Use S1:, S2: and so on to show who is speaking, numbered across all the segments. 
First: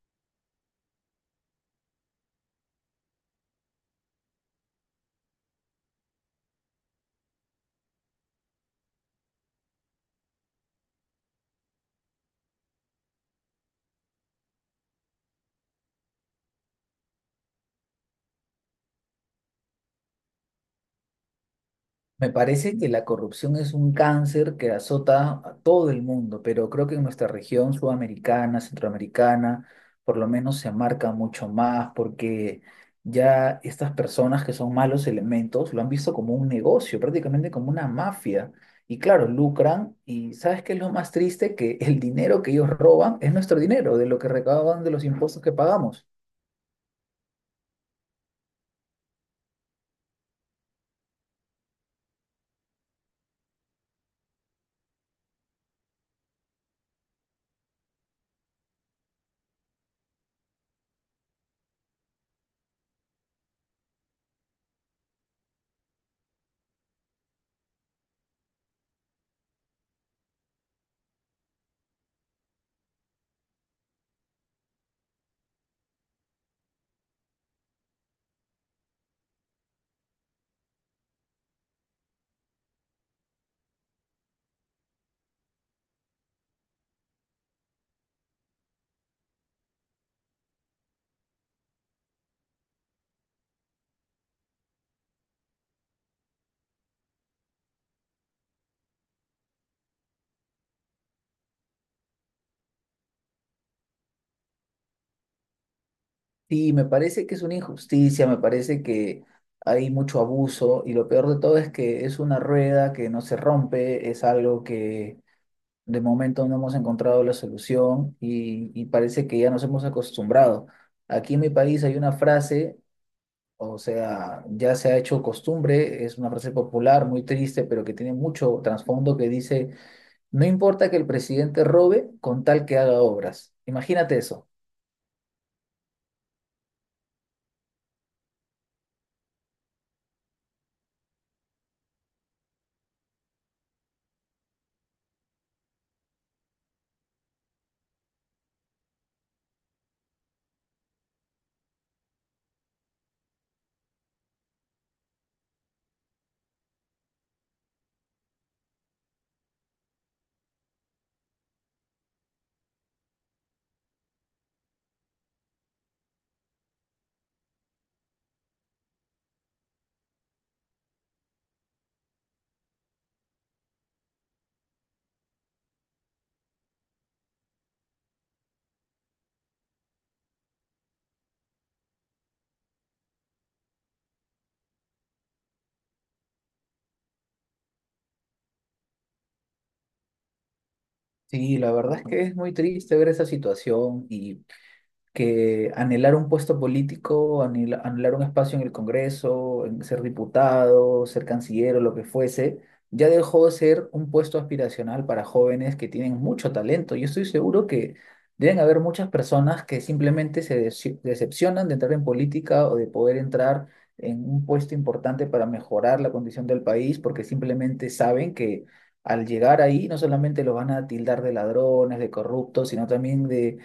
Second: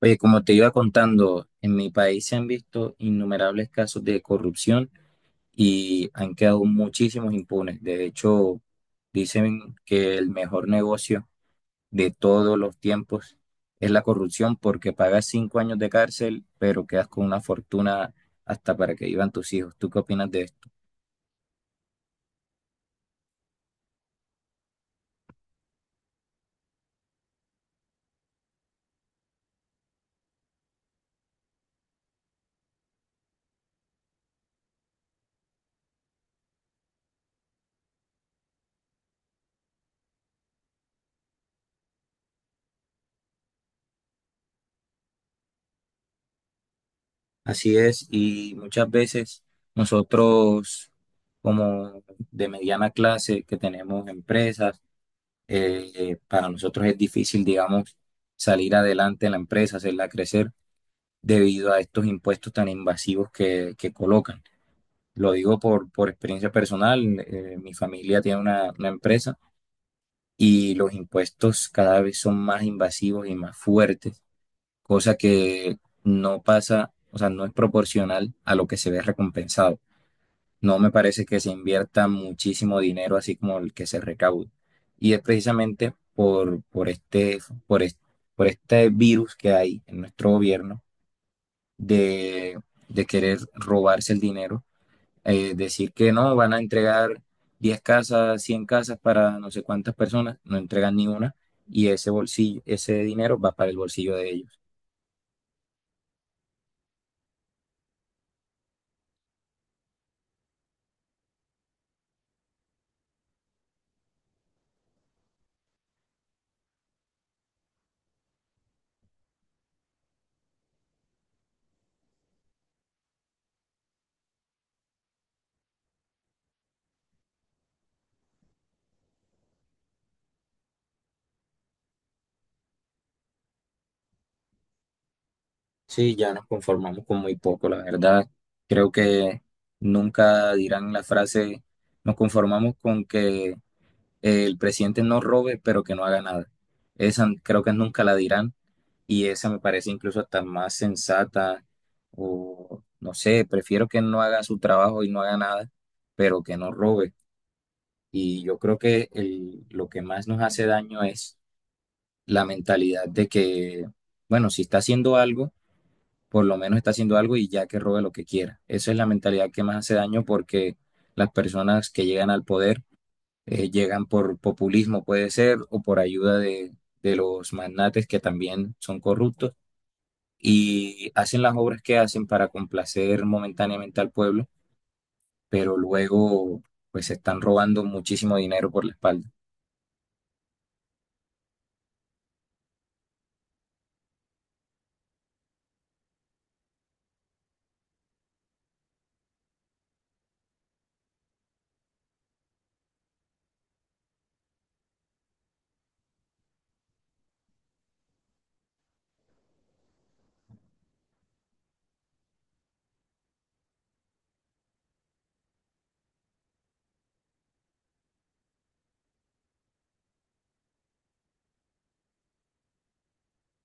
S1: Oye, como te iba contando, en mi país se han visto innumerables casos de corrupción y han quedado muchísimos impunes. De hecho, dicen que el mejor negocio de todos los tiempos es la corrupción porque pagas 5 años de cárcel, pero quedas con una fortuna hasta para que vivan tus hijos. ¿Tú qué opinas de esto?
S2: Me parece que la corrupción es un cáncer que azota a todo el mundo, pero creo que en nuestra región sudamericana, centroamericana, por lo menos se marca mucho más porque ya estas personas que son malos elementos lo han visto como un negocio, prácticamente como una mafia. Y claro, lucran y ¿sabes qué es lo más triste? Que el dinero que ellos roban es nuestro dinero, de lo que recaudan de los impuestos que pagamos.
S1: Así es, y muchas veces nosotros, como de mediana clase, que tenemos empresas, para nosotros es difícil, digamos, salir adelante en la empresa, hacerla crecer debido a estos impuestos tan invasivos que colocan. Lo digo por experiencia personal, mi familia tiene una empresa y los impuestos cada vez son más invasivos y más fuertes, cosa que no pasa, o sea, no es proporcional a lo que se ve recompensado. No me parece que se invierta muchísimo dinero así como el que se recauda. Y es precisamente por este, por este virus que hay en nuestro gobierno de, de querer robarse el dinero. Decir que no, van a entregar 10 casas, 100 casas para no sé cuántas personas, no entregan ni una y ese bolsillo, ese dinero va para el bolsillo de ellos.
S2: Sí, me parece que es una injusticia, me parece que hay mucho abuso y lo peor de todo es que es una rueda que no se rompe, es algo que de momento no hemos encontrado la solución y parece que ya nos hemos acostumbrado. Aquí en mi país hay una frase, o sea, ya se ha hecho costumbre, es una frase popular, muy triste, pero que tiene mucho trasfondo, que dice: no importa que el presidente robe con tal que haga obras. Imagínate eso.
S1: Sí, ya nos conformamos con muy poco, la verdad. Creo que nunca dirán la frase, nos conformamos con que el presidente no robe, pero que no haga nada. Esa creo que nunca la dirán y esa me parece incluso hasta más sensata o no sé, prefiero que no haga su trabajo y no haga nada, pero que no robe. Y yo creo que lo que más nos hace daño es la mentalidad de que, bueno, si está haciendo algo por lo menos está haciendo algo y ya que robe lo que quiera. Esa es la mentalidad que más hace daño porque las personas que llegan al poder llegan por populismo, puede ser, o por ayuda de los magnates que también son corruptos y hacen las obras que hacen para complacer momentáneamente al pueblo, pero luego pues se están robando muchísimo dinero por la espalda.
S2: Sí, la verdad es que es muy triste ver esa situación, y que anhelar un puesto político, anhelar un espacio en el Congreso, en ser diputado, ser canciller o lo que fuese, ya dejó de ser un puesto aspiracional para jóvenes que tienen mucho talento. Yo estoy seguro que deben haber muchas personas que simplemente se decepcionan de entrar en política o de poder entrar en un puesto importante para mejorar la condición del país, porque simplemente saben que al llegar ahí no solamente los van a tildar de ladrones, de corruptos, sino también de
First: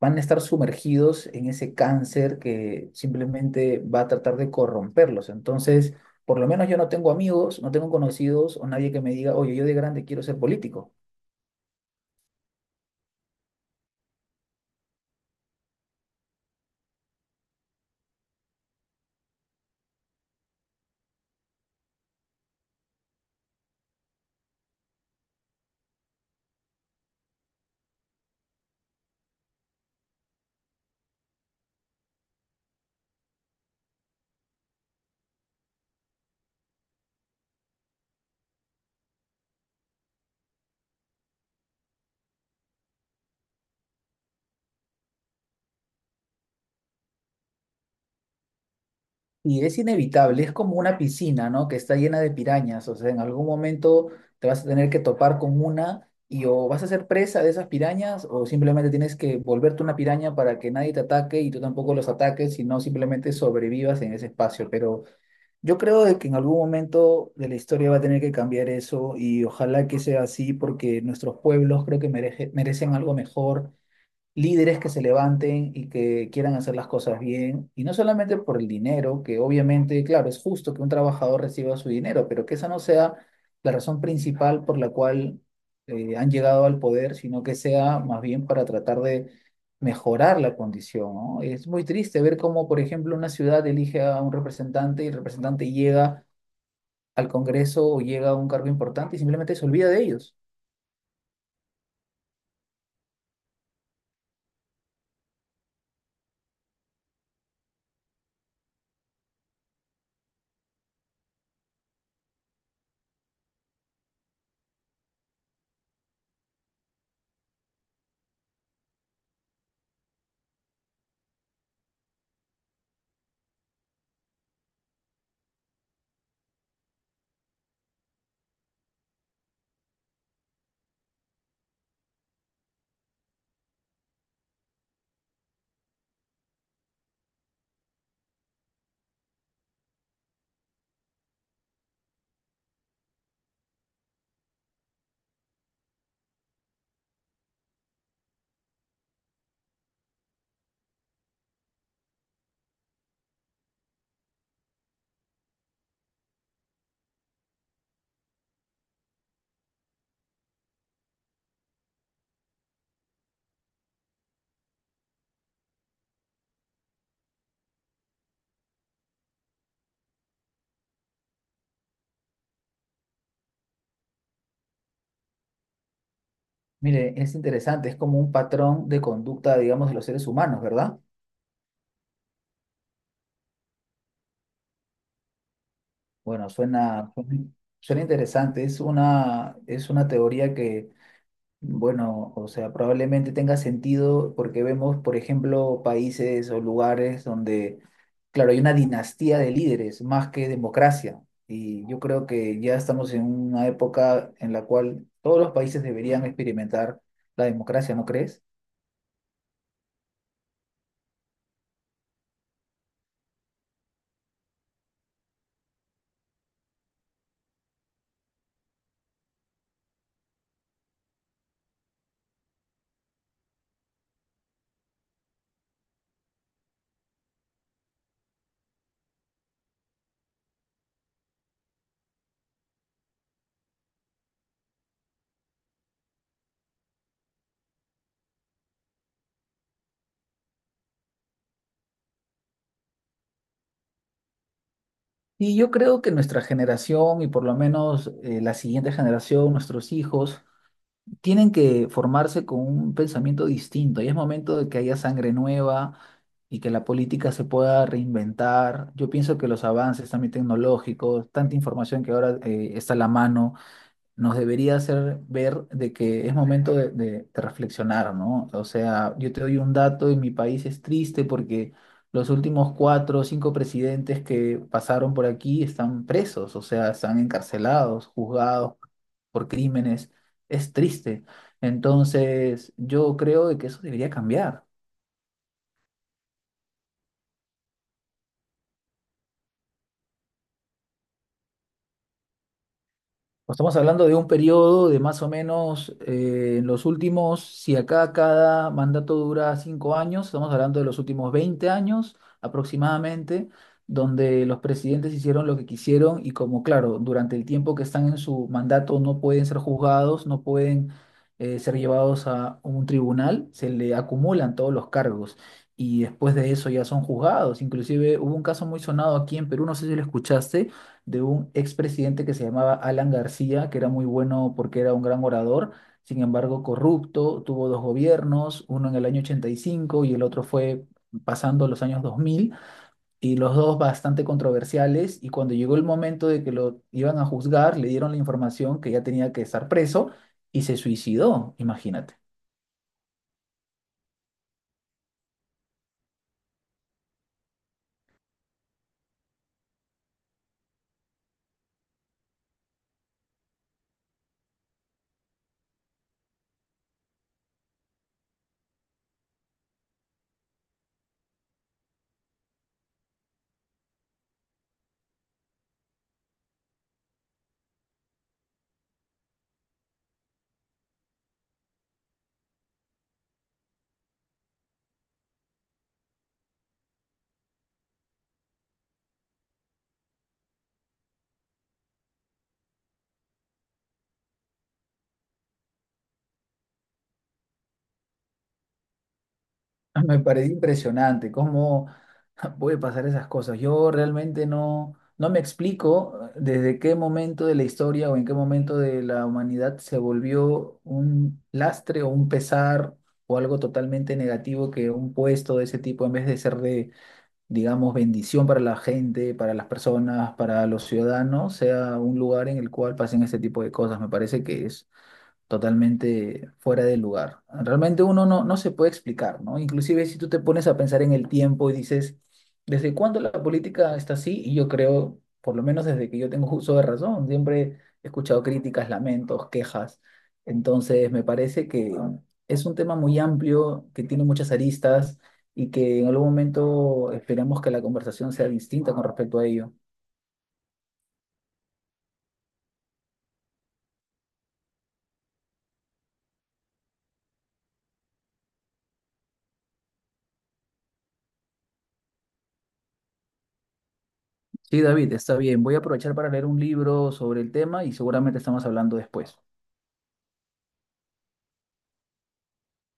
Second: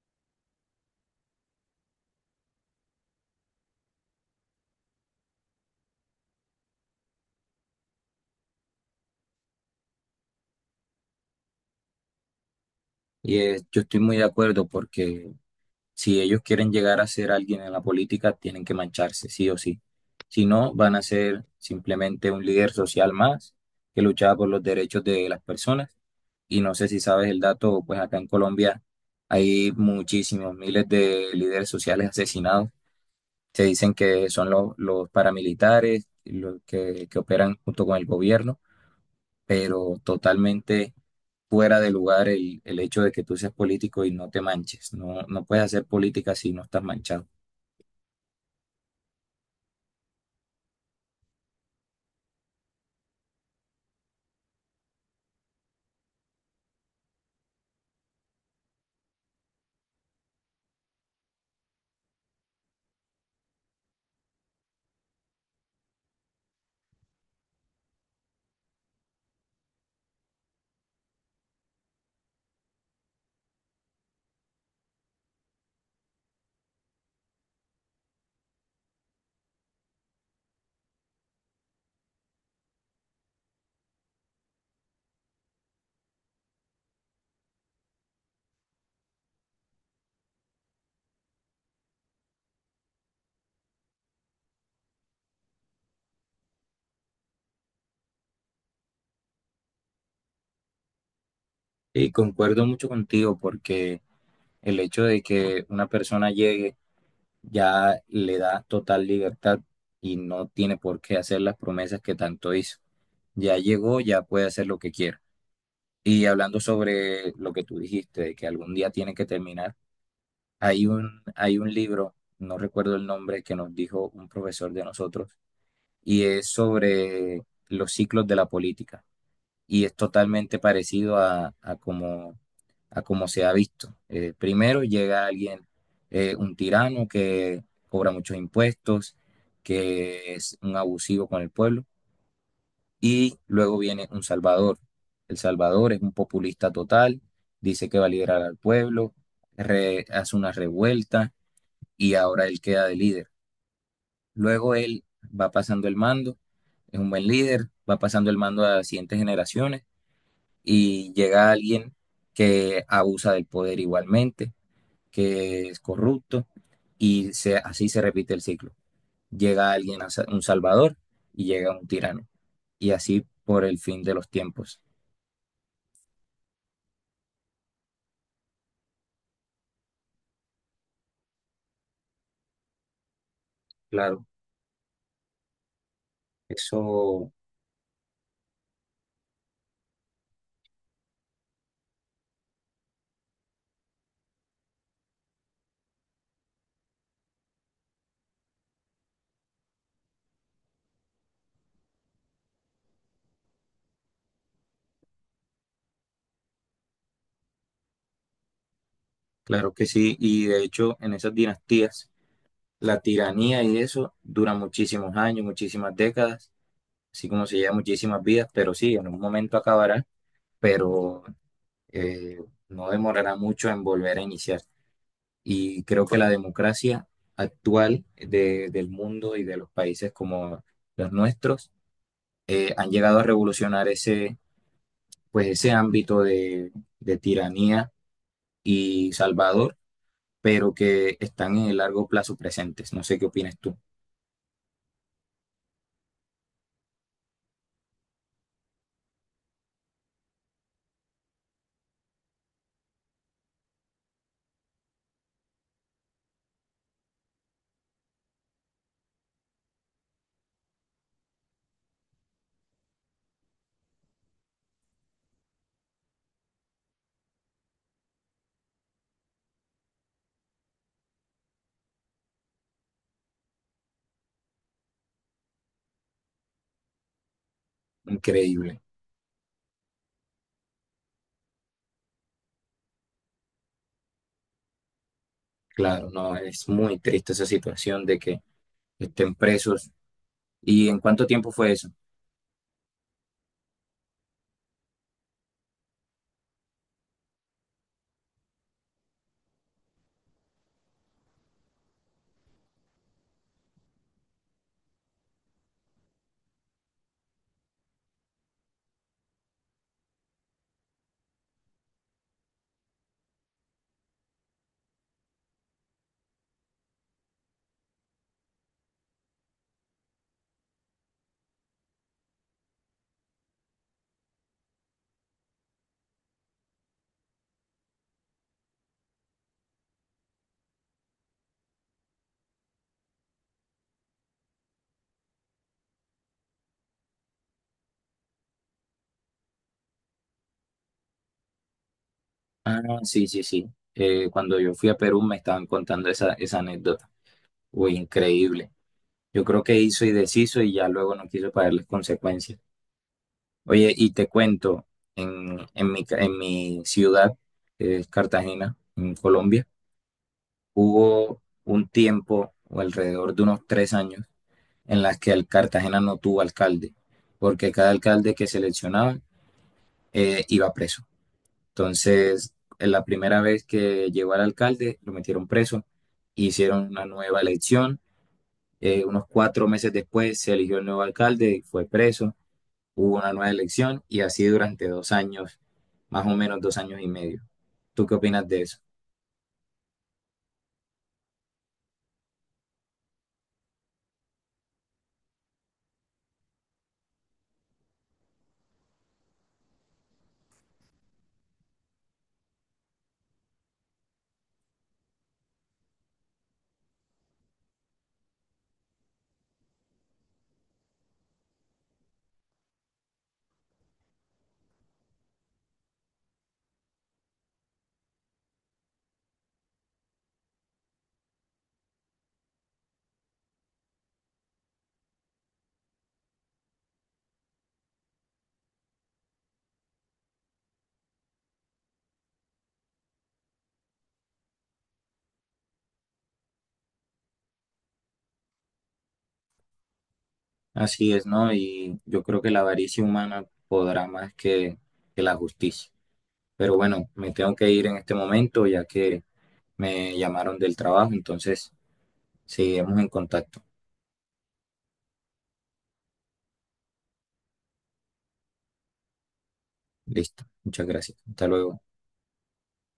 S2: van a estar sumergidos en ese cáncer que simplemente va a tratar de corromperlos. Entonces, por lo menos yo no tengo amigos, no tengo conocidos o nadie que me diga: oye, yo de grande quiero ser político.
S1: Y yo estoy muy de acuerdo porque si ellos quieren llegar a ser alguien en la política, tienen que mancharse, sí o sí. Si no, van a ser simplemente un líder social más que luchaba por los derechos de las personas. Y no sé si sabes el dato, pues acá en Colombia hay muchísimos miles de líderes sociales asesinados. Se dicen que son los paramilitares, los que operan junto con el gobierno, pero totalmente fuera de lugar el hecho de que tú seas político y no te manches. No, no puedes hacer política si no estás manchado.
S2: Y es inevitable, es como una piscina, ¿no? Que está llena de pirañas, o sea, en algún momento te vas a tener que topar con una y o vas a ser presa de esas pirañas o simplemente tienes que volverte una piraña para que nadie te ataque y tú tampoco los ataques, sino simplemente sobrevivas en ese espacio. Pero yo creo de que en algún momento de la historia va a tener que cambiar eso, y ojalá que sea así porque nuestros pueblos creo que merecen algo mejor, líderes que se levanten y que quieran hacer las cosas bien, y no solamente por el dinero, que obviamente, claro, es justo que un trabajador reciba su dinero, pero que esa no sea la razón principal por la cual han llegado al poder, sino que sea más bien para tratar de mejorar la condición, ¿no? Es muy triste ver cómo, por ejemplo, una ciudad elige a un representante y el representante llega al Congreso o llega a un cargo importante y simplemente se olvida de ellos.
S1: Y concuerdo mucho contigo porque el hecho de que una persona llegue ya le da total libertad y no tiene por qué hacer las promesas que tanto hizo. Ya llegó, ya puede hacer lo que quiera. Y hablando sobre lo que tú dijiste, de que algún día tiene que terminar, hay un libro, no recuerdo el nombre, que nos dijo un profesor de nosotros, y es sobre los ciclos de la política. Y es totalmente parecido a como se ha visto. Primero llega alguien, un tirano que cobra muchos impuestos, que es un abusivo con el pueblo, y luego viene un salvador. El salvador es un populista total, dice que va a liderar al pueblo, hace una revuelta y ahora él queda de líder. Luego él va pasando el mando, es un buen líder, va pasando el mando a las siguientes generaciones y llega alguien que abusa del poder igualmente que es corrupto y así se repite el ciclo. Llega alguien, un salvador y llega un tirano y así por el fin de los tiempos.
S2: Mire, es interesante, es como un patrón de conducta, digamos, de los seres humanos, ¿verdad?
S1: Claro,
S2: Bueno, suena,
S1: eso,
S2: suena interesante. Es una teoría que, bueno, o sea, probablemente tenga sentido porque vemos, por ejemplo, países o lugares donde, claro, hay una dinastía de líderes más que democracia. Y yo creo que ya estamos en una época en la cual todos los países deberían experimentar la democracia, ¿no crees?
S1: claro que sí. Y de hecho, en esas dinastías, la tiranía y eso dura muchísimos años, muchísimas décadas, así como se lleva muchísimas vidas, pero sí, en un momento acabará, pero eh, no demorará mucho en volver a iniciar. Y creo que la democracia actual del mundo y de los países como los nuestros han llegado a revolucionar ese, pues ese ámbito de tiranía y Salvador, pero que están en el largo plazo presentes. No sé qué opinas tú.
S2: Y yo creo que nuestra generación y por lo menos la siguiente generación, nuestros hijos, tienen que formarse con un pensamiento distinto y es momento de que haya sangre nueva y que la política se pueda reinventar. Yo pienso que los avances también tecnológicos, tanta información que ahora está a la mano, nos debería hacer ver de que es momento de reflexionar, ¿no? O sea, yo te doy un dato y mi país es triste porque los últimos cuatro o cinco presidentes que pasaron por aquí están presos, o sea, están encarcelados, juzgados
S1: Increíble.
S2: por crímenes. Es triste. Entonces, yo creo de que eso debería cambiar.
S1: Claro, no, es muy triste esa situación de que estén presos. ¿Y en cuánto tiempo fue eso?
S2: Pues estamos hablando de un periodo de más o menos en los últimos, si acá cada mandato dura 5 años, estamos hablando de los últimos 20 años aproximadamente, donde los presidentes hicieron lo que quisieron y, como claro, durante el tiempo que están en su mandato no pueden ser juzgados, no pueden ser llevados a un tribunal, se le acumulan todos los cargos y después de eso ya son juzgados. Inclusive hubo un caso muy sonado aquí en Perú, no sé si lo escuchaste, de un expresidente que se llamaba Alan García, que era muy bueno porque era un gran orador, sin embargo corrupto. Tuvo dos gobiernos, uno en el año 85 y cinco y el otro fue pasando los años 2000, y los dos bastante controversiales, y cuando llegó el momento de que lo iban a juzgar, le dieron la información que ya tenía que estar preso y se suicidó, imagínate.
S1: Ah, sí, sí, sí. Cuando yo fui a Perú me estaban contando esa anécdota. Uy, increíble. Yo creo que hizo y deshizo y ya luego no quiso pagar las consecuencias. Oye, y te cuento, en mi ciudad, que es Cartagena, en Colombia, hubo un tiempo, o alrededor de unos 3 años, en las que el Cartagena no tuvo alcalde, porque cada alcalde que seleccionaban iba preso. Entonces, en la primera vez que llegó al alcalde, lo metieron preso, hicieron una nueva elección, unos 4 meses después se eligió el nuevo alcalde y fue preso. Hubo una nueva elección y así durante 2 años, más o menos 2 años y medio. ¿Tú qué opinas de eso?
S2: Me parece impresionante cómo puede pasar esas cosas. Yo realmente no, no me explico desde qué momento de la historia o en qué momento de la humanidad se volvió un lastre o un pesar o algo totalmente negativo que un puesto de ese tipo, en vez de ser de, digamos, bendición para la gente, para las personas, para los ciudadanos, sea un lugar en el cual pasen ese tipo de cosas. Me parece que totalmente fuera de lugar. Realmente uno no, no se puede explicar, ¿no? Inclusive si tú te pones a pensar en el tiempo y dices: ¿desde cuándo la política está así? Y yo creo, por lo menos desde que yo tengo uso de razón, siempre he escuchado críticas, lamentos, quejas. Entonces, me parece que es un tema muy amplio, que tiene muchas aristas y que en algún momento esperemos que la conversación sea distinta con respecto a ello.
S1: Así es, ¿no? Y yo creo que la avaricia humana podrá más que la justicia. Pero bueno, me tengo que ir en este momento ya que me llamaron del trabajo, entonces seguimos en contacto.
S2: Sí, David, está bien. Voy a aprovechar para leer un libro sobre el tema y seguramente estamos hablando después.
S1: Listo, muchas gracias. Hasta luego.